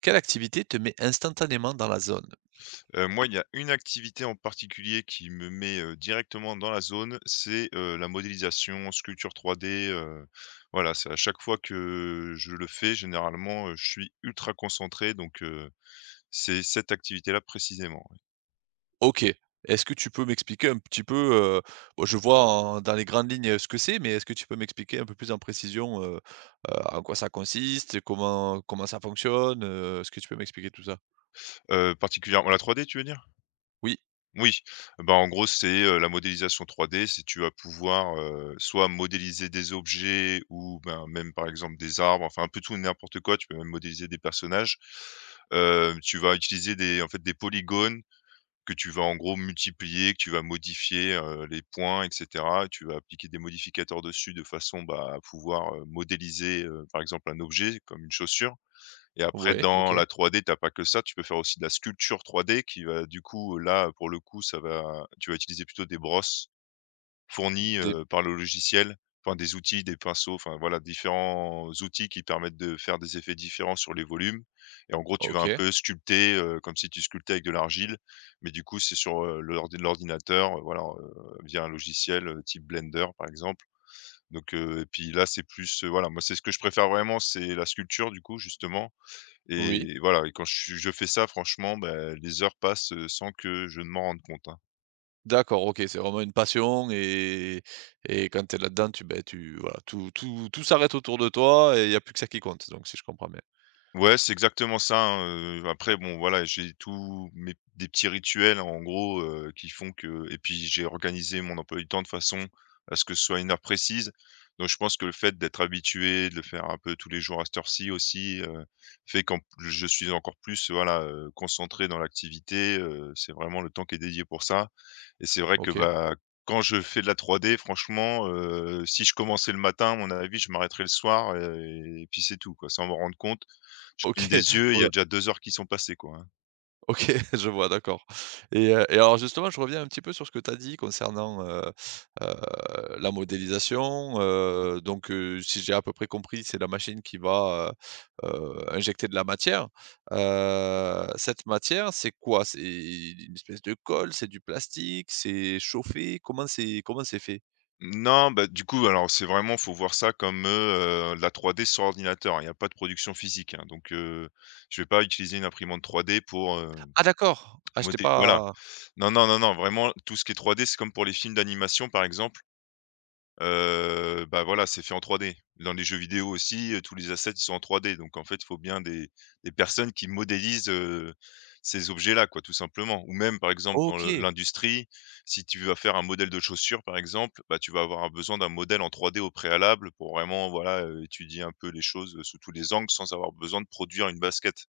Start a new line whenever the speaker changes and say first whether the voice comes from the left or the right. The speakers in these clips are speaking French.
right: Quelle activité te met instantanément dans la zone?
left: Moi, il y a une activité en particulier qui me met, directement dans la zone. C'est, la modélisation, sculpture 3D. Voilà, c'est à chaque fois que je le fais. Généralement, je suis ultra concentré, donc c'est cette activité-là précisément. Ouais.
right: OK. Est-ce que tu peux m'expliquer un petit peu, heu, bon, je vois en dans les grandes lignes, ce que c'est, mais est-ce que tu peux m'expliquer un peu plus en précision, en quoi ça consiste? Comment ça fonctionne? Est-ce que tu peux m'expliquer tout ça?
left: Particulièrement la 3D, tu veux dire?
right: Oui,
left: Oui, bah, en gros, c'est, la modélisation 3D. C'est tu vas pouvoir, soit modéliser des objets ou ben, même par exemple des arbres, enfin un peu tout et n'importe quoi. Tu peux même modéliser des personnages. Tu vas utiliser des en fait des polygones que tu vas en gros multiplier, que tu vas modifier, les points et cetera. Tu vas appliquer des modificateurs dessus de façon, bah, à pouvoir, modéliser, par exemple un objet comme une chaussure. Et après
right: ouais,
left: dans
right: OK.
left: la 3D, t'as pas que ça, tu peux faire aussi de la sculpture 3D qui va du coup, là, pour le coup, ça va tu vas utiliser plutôt des brosses fournies,
right: Des
left: par le logiciel, enfin des outils, des pinceaux, enfin voilà, différents outils qui permettent de faire des effets différents sur les volumes. Et en gros, tu vas un
right: OK,
left: peu sculpter, comme si tu sculptais avec de l'argile, mais du coup, c'est sur, l'ordinateur, voilà, via un logiciel, type Blender, par exemple. Donc et puis là, c'est plus, voilà, moi, c'est ce que je préfère vraiment, c'est la sculpture du coup, justement.
right: oui.
left: Et voilà, et quand je fais ça franchement, bah, les heures passent, sans que je ne m'en rende compte, hein.
right: D'accord, OK, c'est vraiment une passion et quand tu es là-dedans, tu ben, tu voilà, tout s'arrête autour de toi et il y a plus que ça qui compte, donc si je comprends bien. Mmh.
left: Ouais, c'est exactement ça, hein. Après bon voilà, j'ai tous mes des petits rituels en gros, qui font que et puis j'ai organisé mon emploi du temps de façon à ce que ce soit une heure précise. Donc je pense que le fait d'être habitué, de le faire un peu tous les jours à cette heure-ci aussi, fait qu'en p je suis encore plus, voilà, concentré dans l'activité. C'est vraiment le temps qui est dédié pour ça. Et c'est vrai que,
right: OK,
left: bah, quand je fais de la 3D franchement, si je commençais le matin, à mon avis, je m'arrêterais le soir et puis c'est tout quoi, sans m'en rendre compte. Je cligne
right: OK.
left: des yeux, il y a
right: ouais,
left: déjà 2 heures qui sont passées, quoi, hein.
right: OK, je vois, d'accord. Et alors justement, je reviens un petit peu sur ce que tu as dit concernant, la modélisation, si j'ai à peu près compris, c'est la machine qui va, injecter de la matière. Cette matière, c'est quoi? C'est une espèce de colle? C'est du plastique? C'est chauffé? Comment c'est fait?
left: Non, bah, du coup, alors c'est vraiment faut voir ça comme, la 3D sur ordinateur, hein. Il y a pas de production physique, hein, donc je vais pas utiliser une imprimante 3D pour,
right: Ah d'accord! Ah, je t'ai
left: modé voilà.
right: pas
left: Non, non, non, non, vraiment tout ce qui est 3D, c'est comme pour les films d'animation, par exemple. Bah, voilà, c'est fait en 3D. Dans les jeux vidéo aussi, tous les assets, ils sont en 3D, donc en fait, il faut bien des personnes qui modélisent, ces objets-là, quoi, tout simplement. Ou même, par exemple, dans le
right: OK,
left: l'industrie, si tu vas faire un modèle de chaussure, par exemple, bah, tu vas avoir un besoin d'un modèle en 3D au préalable pour vraiment, voilà, étudier un peu les choses, sous tous les angles sans avoir besoin de produire une basket.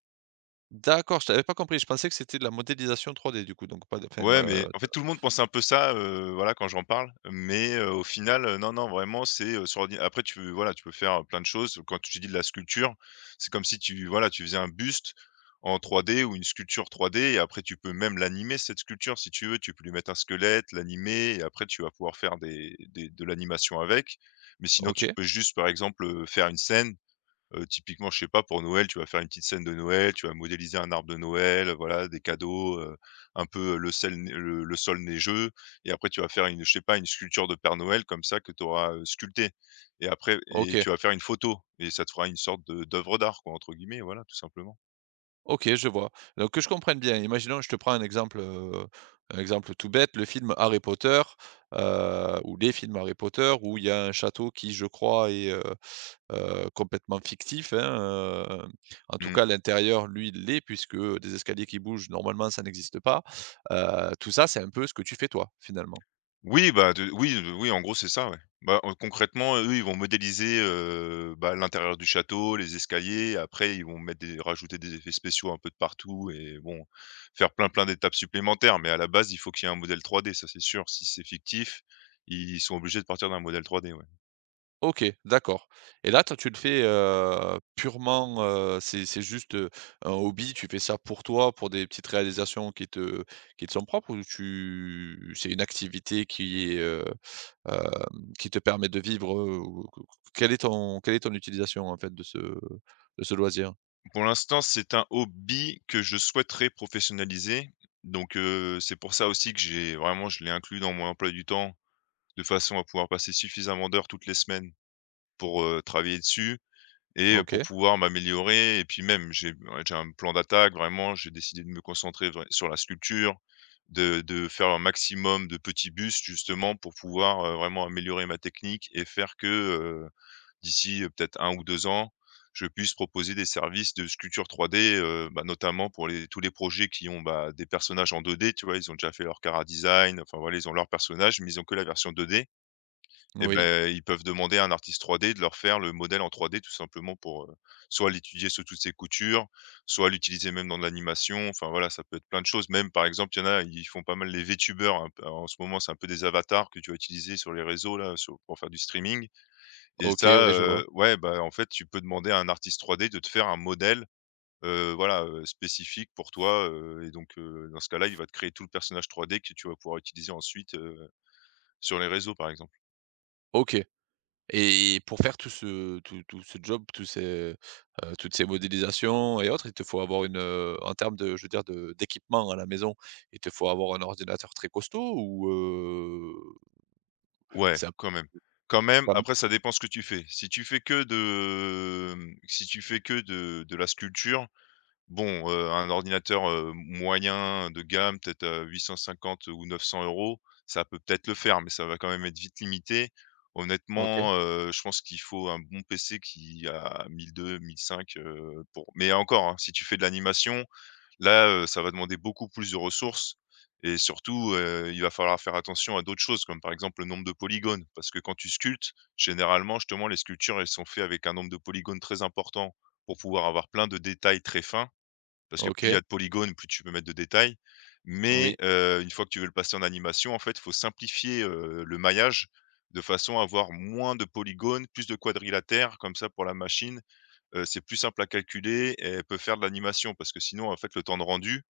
right: d'accord, je t'avais pas compris. Je pensais que c'était de la modélisation 3D du coup, donc pas de enfin,
left: Ouais, mais en fait, tout le monde pense un peu ça, voilà, quand j'en parle, mais au final, non, non, vraiment, c'est, sur ordi après tu voilà, tu peux faire, plein de choses. Quand tu dis de la sculpture, c'est comme si tu voilà, tu faisais un buste en 3D ou une sculpture 3D. Et après tu peux même l'animer cette sculpture si tu veux. Tu peux lui mettre un squelette, l'animer et après tu vas pouvoir faire des de l'animation avec. Mais sinon,
right: OK,
left: tu peux juste, par exemple, faire une scène. Typiquement, je sais pas, pour Noël, tu vas faire une petite scène de Noël, tu vas modéliser un arbre de Noël, voilà, des cadeaux, un peu, le sel le sol neigeux. Et après tu vas faire une je sais pas, une sculpture de Père Noël comme ça que tu auras, sculptée. Et après et
right: OK.
left: tu vas faire une photo et ça te fera une sorte de d'œuvre d'art quoi, entre guillemets, voilà, tout simplement.
right: OK, je vois. Donc que je comprenne bien, imaginons, je te prends un exemple tout bête, le film Harry Potter, ou les films Harry Potter où il y a un château qui, je crois, est, complètement fictif, hein, heu, en tout
left: Mmh.
right: cas l'intérieur, lui, l'est puisque, des escaliers qui bougent, normalement, ça n'existe pas. Tout ça, c'est un peu ce que tu fais toi, finalement?
left: Oui, bah, de oui, oui, en gros, c'est ça, ouais. Bah, concrètement, eux, ils vont modéliser, bah, l'intérieur du château, les escaliers. Après, ils vont mettre des rajouter des effets spéciaux un peu de partout et bon, faire plein, plein d'étapes supplémentaires. Mais à la base, il faut qu'il y ait un modèle 3D, ça, c'est sûr. Si c'est fictif, ils sont obligés de partir d'un modèle 3D, ouais.
right: OK, d'accord et là, toi, tu le fais, purement, c'est juste, un hobby, tu fais ça pour toi, pour des petites réalisations qui te sont propres ou tu c'est une activité qui est, qui te permet de vivre, ou q quelle est ton utilisation, en fait, de ce loisir?
left: Pour l'instant, c'est un hobby que je souhaiterais professionnaliser. Donc c'est pour ça aussi que j'ai vraiment je l'ai inclus dans mon emploi du temps, de façon à pouvoir passer suffisamment d'heures toutes les semaines pour, travailler dessus. Et pour
right: OK,
left: pouvoir m'améliorer. Et puis même j'ai un plan d'attaque vraiment, j'ai décidé de me concentrer vrai sur la sculpture, de faire un maximum de petits bustes justement pour pouvoir, vraiment améliorer ma technique et faire que, d'ici, peut-être 1 ou 2 ans, je puisse proposer des services de sculpture 3D, bah, notamment pour les tous les projets qui ont, bah, des personnages en 2D, tu vois? Ils ont déjà fait leur chara-design, enfin voilà, ils ont leur personnage, mais ils ont que la version 2D. Et
right: oui,
left: ben, ils peuvent demander à un artiste 3D de leur faire le modèle en 3D tout simplement pour, soit l'étudier sous toutes ses coutures, soit l'utiliser même dans de l'animation. Enfin voilà, ça peut être plein de choses. Même par exemple, il y en a, ils font pas mal les VTubers un peu en ce moment, c'est un peu des avatars que tu vas utiliser sur les réseaux là, sur pour faire du streaming. Et
right: OK,
left: ça,
right: ouais, je vois.
left: ouais, bah, en fait, tu peux demander à un artiste 3D de te faire un modèle, voilà, spécifique pour toi. Et donc dans ce cas-là, il va te créer tout le personnage 3D que tu vas pouvoir utiliser ensuite, sur les réseaux, par exemple.
right: OK. Et pour faire tout ce tout ce job, tous ces, toutes ces modélisations et autres, il te faut avoir une, en termes de je veux dire de d'équipement à la maison, il te faut avoir un ordinateur très costaud ou,
left: Ouais,
right: c'est ça
left: quand même. Quand même,
right: pas m
left: après ça dépend ce que tu fais. Si tu fais que de, Si tu fais que de la sculpture, bon, un ordinateur, moyen de gamme, peut-être à 850 ou 900 euros, ça peut peut-être le faire, mais ça va quand même être vite limité.
right: OK,
left: Honnêtement, je pense qu'il faut un bon PC qui a 1200-1500, pour mais encore, hein, si tu fais de l'animation. Là, ça va demander beaucoup plus de ressources et surtout, il va falloir faire attention à d'autres choses, comme par exemple le nombre de polygones. Parce que quand tu sculptes, généralement, justement, les sculptures, elles sont faites avec un nombre de polygones très important pour pouvoir avoir plein de détails très fins. Parce que plus il y
right: OK,
left: a de polygones, plus tu peux mettre de détails. Mais,
right: oui,
left: une fois que tu veux le passer en animation, en fait, il faut simplifier, le maillage de façon à avoir moins de polygones, plus de quadrilatères. Comme ça, pour la machine, c'est plus simple à calculer et elle peut faire de l'animation. Parce que sinon, en fait, le temps de rendu,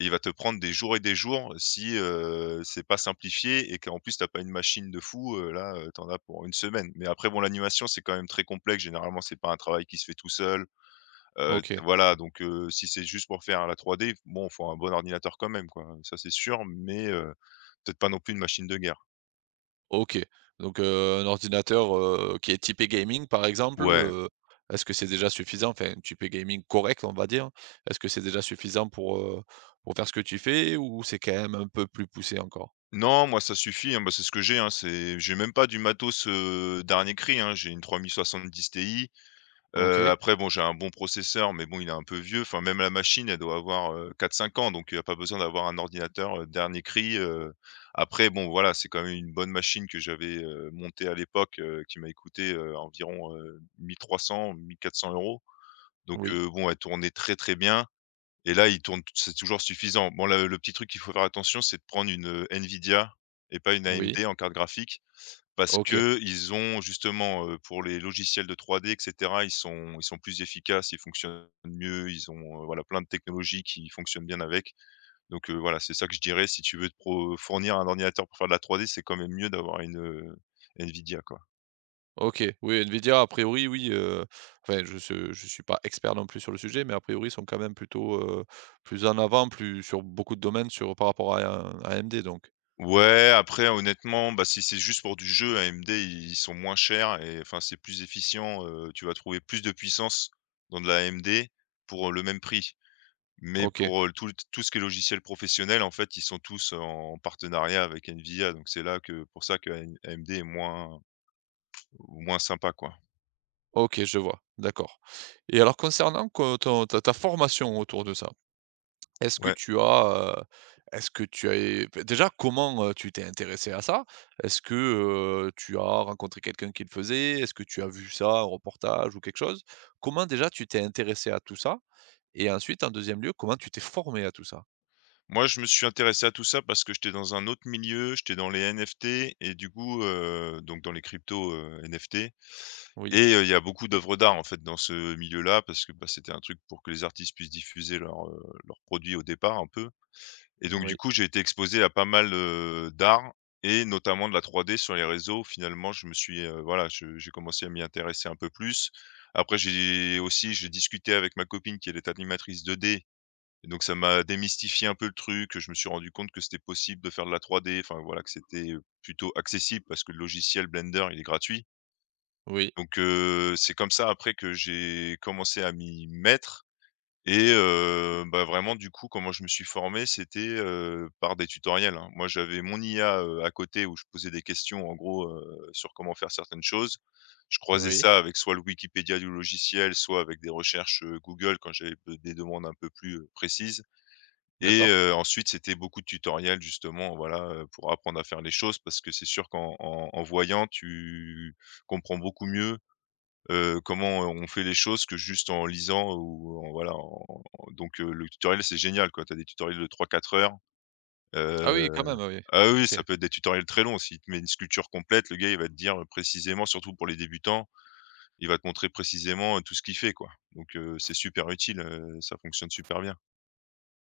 left: et il va te prendre des jours et des jours si, c'est pas simplifié et qu'en plus t'as pas une machine de fou, là, tu as pour une semaine. Mais après bon, l'animation, c'est quand même très complexe. Généralement, c'est pas un travail qui se fait tout seul,
right: OK,
left: voilà. Donc si c'est juste pour faire la 3D, bon, faut un bon ordinateur quand même quoi, ça c'est sûr, mais peut-être pas non plus une machine de guerre.
right: OK. Donc, un ordinateur, qui est typé gaming par exemple,
left: Ouais.
right: est-ce que c'est déjà suffisant? Enfin typé gaming correct on va dire. Est-ce que c'est déjà suffisant pour faire ce que tu fais ou c'est quand même un peu plus poussé encore?
left: Non, moi ça suffit, hein, bah, c'est ce que j'ai, hein, c'est j'ai même pas du matos, dernier cri, hein. J'ai une 3070 Ti.
right: OK,
left: Après bon, j'ai un bon processeur, mais bon, il est un peu vieux. Enfin, même la machine, elle doit avoir, 4-5 ans, donc il n'y a pas besoin d'avoir un ordinateur, dernier cri. Après bon, voilà, c'est quand même une bonne machine que j'avais, montée à l'époque, qui m'a coûté, environ, 1 300-1 400 €. Donc
right: oui.
left: bon, elle tournait très, très bien. Et là, il tourne c'est toujours suffisant. Bon, le petit truc qu'il faut faire attention, c'est de prendre une, Nvidia et pas une
right: Oui,
left: AMD en carte graphique parce
right: OK,
left: que ils ont justement, pour les logiciels de 3D et cetera, ils sont plus efficaces, ils fonctionnent mieux, ils ont, voilà, plein de technologies qui fonctionnent bien avec. Donc, voilà, c'est ça que je dirais, si tu veux te pro fournir un ordinateur pour faire de la 3D, c'est quand même mieux d'avoir une, Nvidia, quoi.
right: OK. Oui, Nvidia, a priori, oui, enfin, je se je suis pas expert non plus sur le sujet, mais a priori, ils sont quand même plutôt, plus en avant, plus sur beaucoup de domaines sur par rapport à AMD donc.
left: Ouais, après honnêtement, bah, si c'est juste pour du jeu, AMD, ils sont moins chers et enfin, c'est plus efficient, tu vas trouver plus de puissance dans de la AMD pour, le même prix. Mais
right: OK,
left: pour, tout ce qui est logiciel professionnel, en fait, ils sont tous en partenariat avec NVIDIA, donc c'est là que pour ça que A AMD est moins sympa, quoi.
right: OK, je vois, d'accord et alors concernant co ton ta ta formation autour de ça, est-ce que
left: Ouais.
right: tu as, est-ce que tu as enfin, déjà, comment, tu t'es intéressé à ça? Est-ce que, tu as rencontré quelqu'un qui le faisait? Est-ce que tu as vu ça, un reportage ou quelque chose? Comment déjà tu t'es intéressé à tout ça et ensuite, en deuxième lieu, comment tu t'es formé à tout ça?
left: Moi, je me suis intéressé à tout ça parce que j'étais dans un autre milieu, j'étais dans les NFT et du coup, donc dans les cryptos, NFT
right: Oui,
left: et il y a beaucoup d'œuvres d'art, en fait, dans ce milieu-là parce que, bah, c'était un truc pour que les artistes puissent diffuser leurs, leurs produits au départ un peu. Et donc du
right: oui,
left: coup, j'ai été exposé à pas mal, d'art et notamment de la 3D sur les réseaux. Finalement, je me suis, voilà, je j'ai commencé à m'y intéresser un peu plus. Après j'ai discuté avec ma copine qui elle est animatrice 2D et donc ça m'a démystifié un peu le truc. Je me suis rendu compte que c'était possible de faire de la 3D, enfin voilà, que c'était, plutôt accessible parce que le logiciel Blender, il est gratuit.
right: oui,
left: Donc c'est comme ça après que j'ai commencé à m'y mettre et bah, vraiment du coup comment je me suis formé c'était, par des tutoriels, hein. Moi j'avais mon IA, à côté où je posais des questions en gros, sur comment faire certaines choses. Je croisais
right: oui,
left: ça avec soit le Wikipédia du logiciel, soit avec des recherches, Google quand j'avais be des demandes un peu plus, précises et
right: d'accord.
left: ensuite c'était beaucoup de tutoriels justement voilà, pour apprendre à faire les choses parce que c'est sûr qu'en en en voyant tu comprends beaucoup mieux, comment on fait les choses que juste en lisant ou en voilà, en en donc le tutoriel, c'est génial, quoi. T'as des tutoriels de 3-4 heures, heu
right: Ah oui, quand même, oui.
left: ah oui,
right: OK,
left: ça peut être des tutoriels très longs. S'il te met une sculpture complète, le gars, il va te dire, précisément surtout pour les débutants, il va te montrer précisément, tout ce qu'il fait, quoi. Donc c'est super utile, ça fonctionne super bien.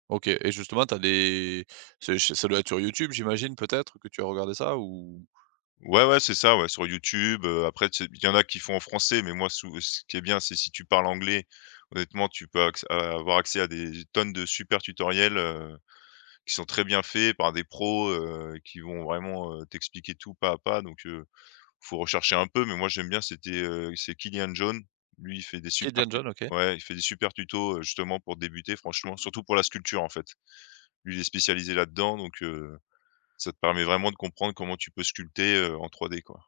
right: OK et justement, t'as des c'est ça doit être sur YouTube, j'imagine, peut-être, que tu as regardé ça ou
left: Ouais, ouais, c'est ça, ouais, sur YouTube, après, tu sais, il y en a qui font en français, mais moi, sou ce qui est bien, c'est si tu parles anglais, honnêtement, tu peux acc avoir accès à des tonnes de super tutoriels, qui sont très bien faits par des pros, qui vont vraiment, t'expliquer tout pas à pas donc faut rechercher un peu mais moi j'aime bien c'est Kylian John. Lui, il fait des
right: Keith
left: super
right: John,
left: tu
right: John, OK.
left: ouais, il fait des super tutos, justement pour débuter franchement, surtout pour la sculpture, en fait. Lui, il est spécialisé là-dedans donc ça te permet vraiment de comprendre comment tu peux sculpter, en 3D, quoi.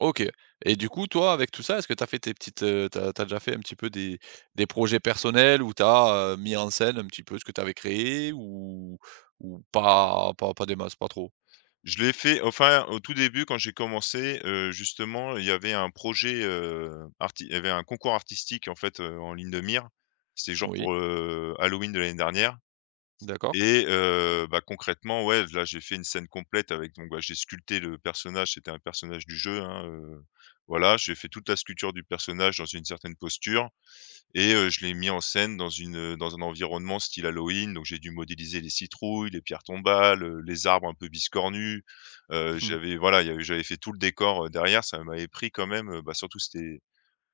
right: OK et du coup, toi, avec tout ça, est-ce que tu as fait tes petites, tu as déjà fait un petit peu des projets personnels où t'as as, mis en scène un petit peu ce que t'avais créé ou pas des masses, pas trop?
left: Je l'ai fait enfin, au tout début quand j'ai commencé, justement, il y avait un concours artistique, en fait, en ligne de mire. C'était genre
right: Oui,
left: pour, Halloween de l'année dernière.
right: d'accord.
left: Et bah, concrètement, ouais, là, j'ai fait une scène complète avec donc, bah, j'ai sculpté le personnage, c'était un personnage du jeu, hein, voilà. J'ai fait toute la sculpture du personnage dans une certaine posture et je l'ai mis en scène dans dans un environnement style Halloween, donc j'ai dû modéliser les citrouilles, les pierres tombales, les arbres un peu biscornus.
right: Mmh.
left: J'avais voilà, il y avait j'avais fait tout le décor, derrière, ça m'avait pris quand même, bah, surtout c'était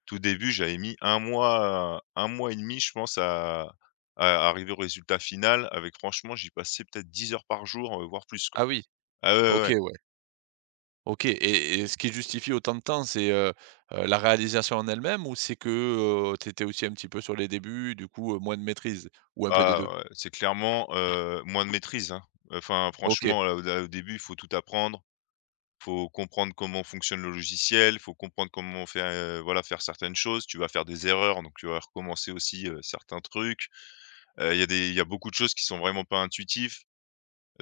left: tout début, j'avais mis un mois et demi, je pense, à arriver au résultat final avec franchement, j'y passais peut-être 10 heures par jour, voire plus, quoi.
right: Ah oui,
left: Ah ouais, ouais,
right: OK,
left: ouais.
right: ouais. OK et ce qui justifie autant de temps, c'est, la réalisation en elle-même ou c'est que, tu étais aussi un petit peu sur les débuts, du coup, moins de maîtrise? Ou un peu des
left: Ah
right: deux
left: ouais, c'est clairement, moins de maîtrise, hein. Enfin,
right: OK,
left: franchement, là, au début, il faut tout apprendre, faut comprendre comment fonctionne le logiciel, faut comprendre comment faire, voilà, faire certaines choses. Tu vas faire des erreurs, donc tu vas recommencer aussi, certains trucs. Il y a beaucoup de choses qui sont vraiment pas intuitives.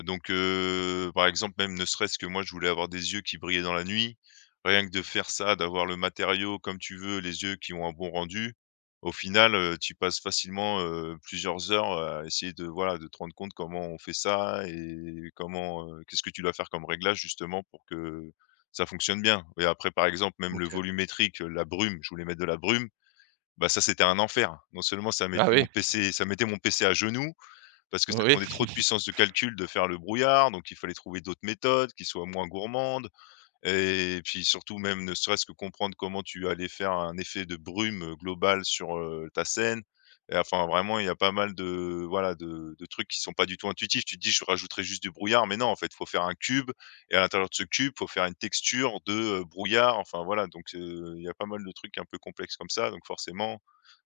left: Donc, par exemple, même ne serait-ce que moi, je voulais avoir des yeux qui brillaient dans la nuit. Rien que de faire ça, d'avoir le matériau comme tu veux, les yeux qui ont un bon rendu, au final, tu passes facilement, plusieurs heures à essayer de, voilà, de te rendre compte comment on fait ça et comment, qu'est-ce que tu dois faire comme réglage justement pour que ça fonctionne bien et après, par exemple, même le
right: OK.
left: volumétrique, la brume, je voulais mettre de la brume, bah, ça, c'était un enfer. Non seulement
right: Ah
left: ça mettait
right: oui,
left: mon PC ça mettait mon PC à genoux, parce que ça
right: oui,
left: demandait trop de puissance de calcul de faire le brouillard, donc il fallait trouver d'autres méthodes qui soient moins gourmandes, et puis surtout même ne serait-ce que comprendre comment tu allais faire un effet de brume, globale sur, ta scène et enfin vraiment il y a pas mal de voilà de trucs qui sont pas du tout intuitifs. Tu te dis: «Je rajouterai juste du brouillard», mais non en fait, faut faire un cube et à l'intérieur de ce cube, faut faire une texture de, brouillard, enfin voilà donc il y a pas mal de trucs un peu complexes comme ça donc forcément,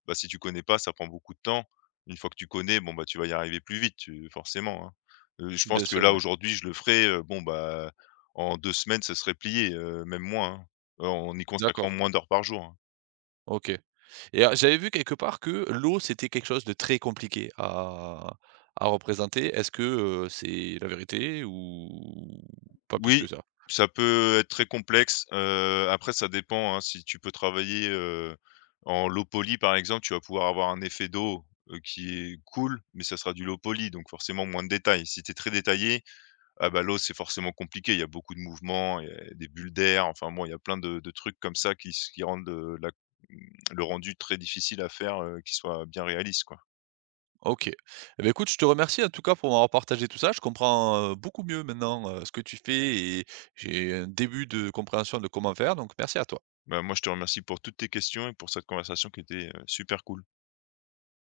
left: bah, si tu connais pas, ça prend beaucoup de temps. Une fois que tu connais, bon, bah, tu vas y arriver plus vite, tu forcément, hein. Je pense
right: bien
left: que
right: sûr,
left: là
right: oui.
left: aujourd'hui je le ferai, bon, bah, en 2 semaines, ça serait plié, même moins, hein, en y
right: D'accord,
left: consacrant moins d'heures par jour, hein.
right: OK. Et j'avais vu quelque part que l'eau, c'était quelque chose de très compliqué à représenter. Est-ce que, c'est la vérité ou pas plus que
left: Oui,
right: ça?
left: ça peut être très complexe, après ça dépend, hein, si tu peux travailler, en low poly par exemple, tu vas pouvoir avoir un effet d'eau, qui est cool, mais ça sera du low poly, donc forcément moins de détails. Si tu es très détaillé, ah bah, l'eau, c'est forcément compliqué, il y a beaucoup de mouvements, il y a des bulles d'air, enfin bon, il y a plein de trucs comme ça qui rendent, la mmh, le rendu très difficile à faire, qui soit bien réaliste, quoi.
right: OK. Eh beh, écoute, je te remercie en tout cas pour m'avoir partagé tout ça. Je comprends, beaucoup mieux maintenant, ce que tu fais et j'ai un début de compréhension de comment faire, donc merci à toi.
left: Bah, moi, je te remercie pour toutes tes questions et pour cette conversation qui était, super cool.